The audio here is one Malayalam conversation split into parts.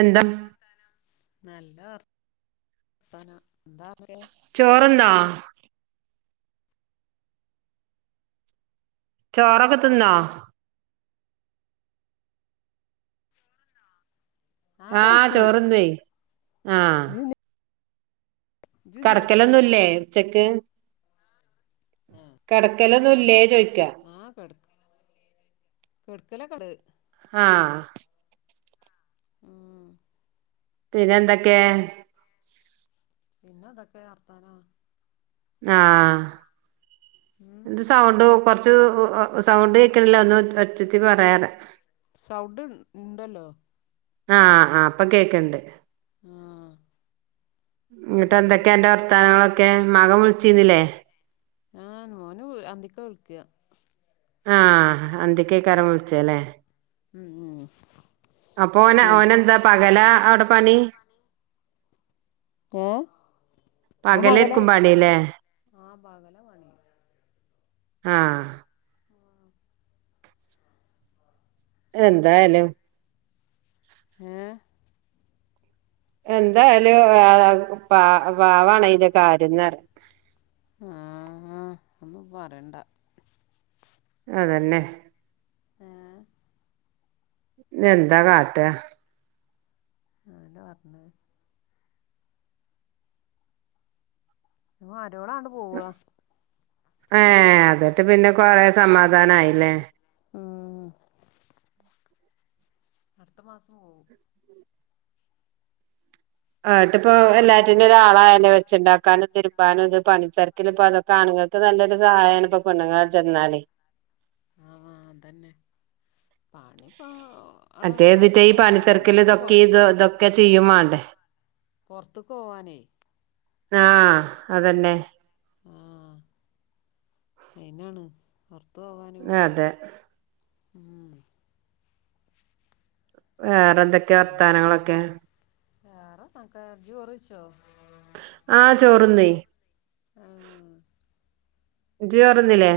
എന്താ [unintelligible] ചോറ്ന്നോ ചോറൊക്കെ തിന്നോ ആ ആഹ ചോറുന്നെ ഇജ്ജിന്നില്ലേ കടക്കലൊന്നുല്ലേ ഉച്ചക്ക്, കടക്കലൊന്നുല്ലേ ചോയ് ആ കെട്ക്കലകൊണ്ട് ആ ഉം പിന്നെ എന്തൊക്കെ പിന്നെ എന്തൊക്കെ വർത്താനം. ആഹ ഉം എന്ത് സൗണ്ട് കൊറച്ച് സൗണ്ട് കേക്കണില്ലാ ഒന്ന് ഒച്ചത്തി പറയാറ സൗണ്ട് ഇണ്ടല്ലോ ആഹ ആ ഇപ്പൊ കേക്ക്ണ്ട് ആ ഇങ്ങട്ട് പിന്നെ എന്തൊക്കെയ അന്റെ വർത്താനങ്ങളൊക്കെ മകൻ വിളിച്ചിരുന്നിലെ ആഹ മോൻ അന്തിക്ക വിളിക്ക അന്തിക്ക്‌ അയ്കാരം വിളിച്ചല്ലേ ഉം ഉം അപ്പൊ ഓന് ഉം ഓനെന്താ പകല അവ് ടെ പണി ഓ പകല പകലേരിക്കും പണില്ലേ ആ പകല പണി ആഹ എന്തായാലും ഏ എന്തായാലും പ പാവാണ് അയിന്റെ കര്യം എന്ന് പറി ആഹ ഒന്നും പറണ്ട. അതന്നെ ഏ എന്താ കാട്ടാ ആരാ പറഞ്ഞ് മരോള് ആണ്ട് പോവാ ഏ അതറ്റ്പിന്നെ കൊറെ സമാധാനയില്ലേ ആ അടുത്ത മാസം പോവും ആട്ടിപ്പൊ അരോൾ എല്ലാത്തിനും ഒരാൾ ആളയല്ലേ വെ ച്ച് ഉണ്ടാക്കാനും തിരുപ്പാനും ഇത് പണിത്തെരക്കില ഇപ്പൊ അതൊക്കെ ആണുങ്ങൾക്ക് നല്ലൊരു സഹായമാണ് ഇപ്പൊ പെണ്ണുങ്ങൾ ചെന്നാല് ആ തന്നെ അതെതിട്ട ഈ ഉണ്ടാക്കാനന്നല്ലേ പണിത്തെരക്കൽ ഓൽക്ക് പോ ഇതൊക്കെ ഇത് ഇതൊക്കെ ചെയ്യും വേണ്ടേ പുറത്ത് ക്ക് പോവാൻ ആ അതെന്നെ ആ അയിനാണ് പുറ അതെ മ് വേറെ എന്തൊക്കെയ വർത്താനങ്ങളൊക്കെ വേറെഎന്താ ക്കെ ഇജ് ചോറ് വയിച്ചോ ആ ചോറ് ന്നു ആ ഇജ്ജ് ഉം ചോറ്ന്നില്ലേ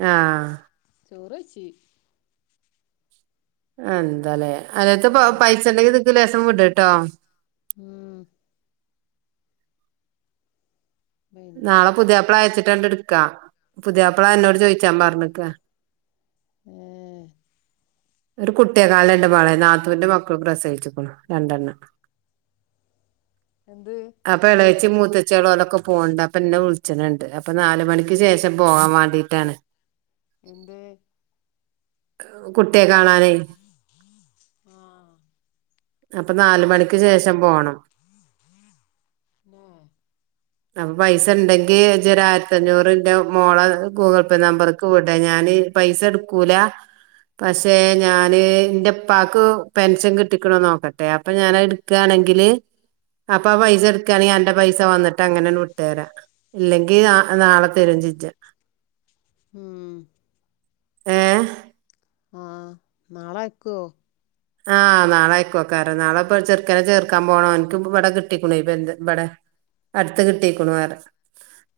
ആ ചോറ് വെയിച്ച് എന്താലേ അന്റത്ത് ഉം പൈസ ഉണ്ടെങ്കിൽ ഇതിക്ക് ലോസം വിട്ട്ടോ ഉം പിന്നെ നാളെ പുതിയപ്പള അയച്ചിട്ടണ്ട് എടുക്കാ പുതിയപ്പിള അന്നോട് ചോയിച്ചാൻ പറഞ്ഞിക്കാ ഏ ഒരു കുട്ടിയെക്കാണൽ ഉണ്ട് മാളെ നാത്തുവിൻന്റെ മക്കൾ പ്രസവിച്ച്ക്ക്ണ് രണ്ടെണ്ണം എന്ത് ഇളച്ചിമൂത്തച്ചീയോള് ഒലൊക്കെ പോകണ്ട് അപ്പൊ എന്നെ വിളിച്ചിണുഉണ്ട് അപ്പൊ നാല് മണിക്ക് ശേഷം പോകാൻ വേണ്ടിട്ടാണ് എന്ത് കുട്ടിയെ കാണാനേ ആ അപ്പൊ നാല്മണിക്ക് ശേഷം പോണം ന്നെ അപ്പൊ പൈസ ഉണ്ടെങ്കി ൽ ഇജ്ഒരു ആയിരത്തി അഞ്ഞൂറിന്റെ മോള ഗൂഗിൾ പേ ആഹ് നമ്പർക്ക് വിടെഞാൻ പൈസ എടുക്കൂല പക്ഷെ ഞാന് ഇന്റെപ്പാക്ക് പെൻഷൻ കിട്ടിക്കണോ നോക്കട്ടെ അപ്പൊ ഞാൻ എടുക്കുകയാണെങ്കിൽ [unintelligible] അപ്പൊ ആ പൈസ എടുക്കുകയാണെങ്കി അന്റെ പൈസ വന്നിട്ട് അങ്ങനെ വിട്ടുതരാം ഇല്ലെങ്കി നാളെ തരും ജിജ ഉം ഏ ആ നാളെ അയക്കുവോ ആഹ് നാളെ അയക്കു ഏക്കാരംനാളെപ്പോ ചെറ്ക്കനെ ചേർക്കാൻ പോണോ ഓൻക്ക് ഇപ്പോ ഇബടെ കിട്ടിക്കുണേ പെരിഇബടെ അടുത്ത് കിട്ടിക്ക്ണു വേറെ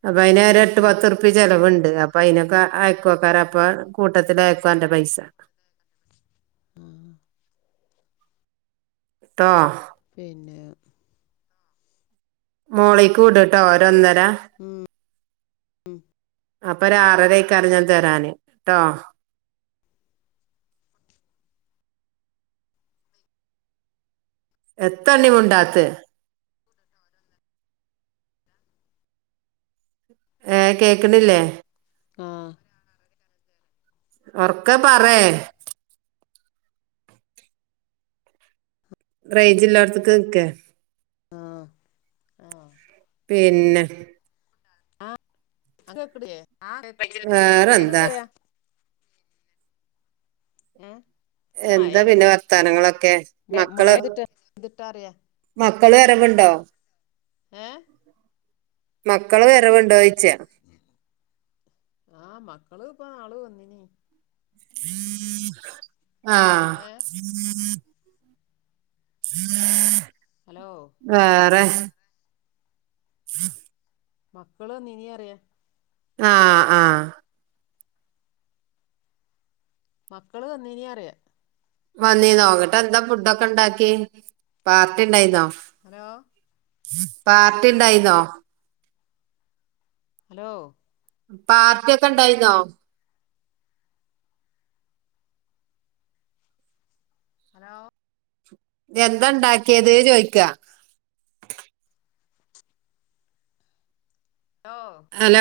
അപ്പൊ അതിനെ ഏഹ് ഒരു എട്ട് പത്ത് റുപ്പ്യ ചെലവുണ്ട് അപ്പൊ അയിതിനൊക്കെ അയക്കുവക്കാര അപ്പ കൂട്ടത്തി അയക്കുവന്റെ പൈസ ആ ട്ടോ പിന്നെ മോളിക്ക് വിട് ആട്ടോ ഒരന്നൊ ഉം ഉം അപ്പൊ ഒരു ആറരക്കാരം തരാാന് ട്ടോ എത്തണ്ണി മുണ്ടാത്തെ ഏ കേക്കണില്ലേ ആ ഒറക്കെ പറ റേഞ്ച് ഇല്ലാടത്തക്ക് നിക്കേ ആഹ് ആഹ് പിന്നെ ആഹ അട വേറെന്താ കേട്ടണ്ട്യാ ഏ എന്താ പിന്നെ വർത്താനങ്ങളൊക്കെ മക്കള് മഴെയ്തിട്ട് യ്തിട്ടറിയാ മക്കള് വരവുണ്ടോ ഹഏ മക്കള് വെറെവണ്ടോിച്ചാ അളവപ്പ അളു വന്നീിന ഏഹ് ആഹ ഹലോ വേറെ ഉം [unintelligible] മക്കള് നീന അറിയ ആഹ ആഹ മക്കള് തന്നിന അറിയ നന്നീന്നോ അങ്ങിട്ട് എന്താ ഫുഡ ഒക്കെ ഉണ്ടാക്കി പാർട്ടി ഉണ്ടായിന്നോ ഹലോ പാർട്ടി ഉണ്ടായിന്നോ ഹലോ പാർട്ടിൊക്കെ ഇണ്ടായിുന്നോ ഹലോ എന്താ ഉണ്ടാക്കിയത് ചോയ്ിക്കാ അല്ല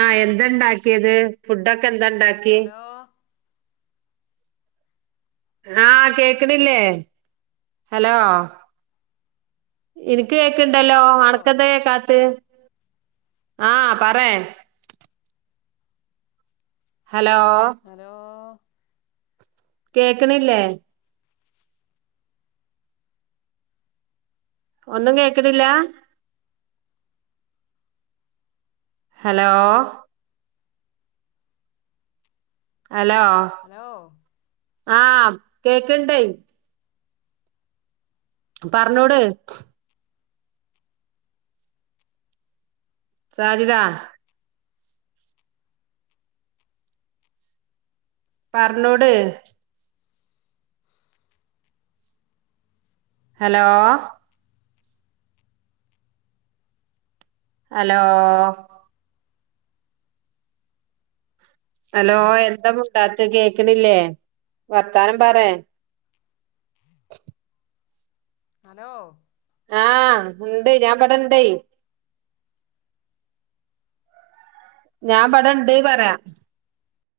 ആഹ എന്താണ്ടാക്കിയത് ഫുഡൊക്കെ എന്താ ഇണ്ടാക്കി ഹലോ ആഹ് കേക്കണില്ലേ ഹലോ എനിക്ക് കത്തിയ ഒക്ക ഉണ്ടല്ലോ ഹലോ ഹലോ അടക്കന്ത കാത്ത് ആഹ പറ ഹലോ ഹലോ കേക്കണില്ലേ ഒന്നും കേക്കടില്ല ഹലോ ഹലോ ഹലോ ആഹ കേക്കണ്ടേ പറഞ്ഞോട് സാജിദാ പറഞ്ഞോട് ഹലോ ഹലോ ഹലോ എന്താ പണ്ടാത്ത കേക്കണില്ലേ വർത്താനം പറ ഉ ഹലോ ആഹ ഉണ്ട് ഞാൻ പടെ ഇണ്ടേ ഞാൻ ഇടെ ഇണ്ട് പറ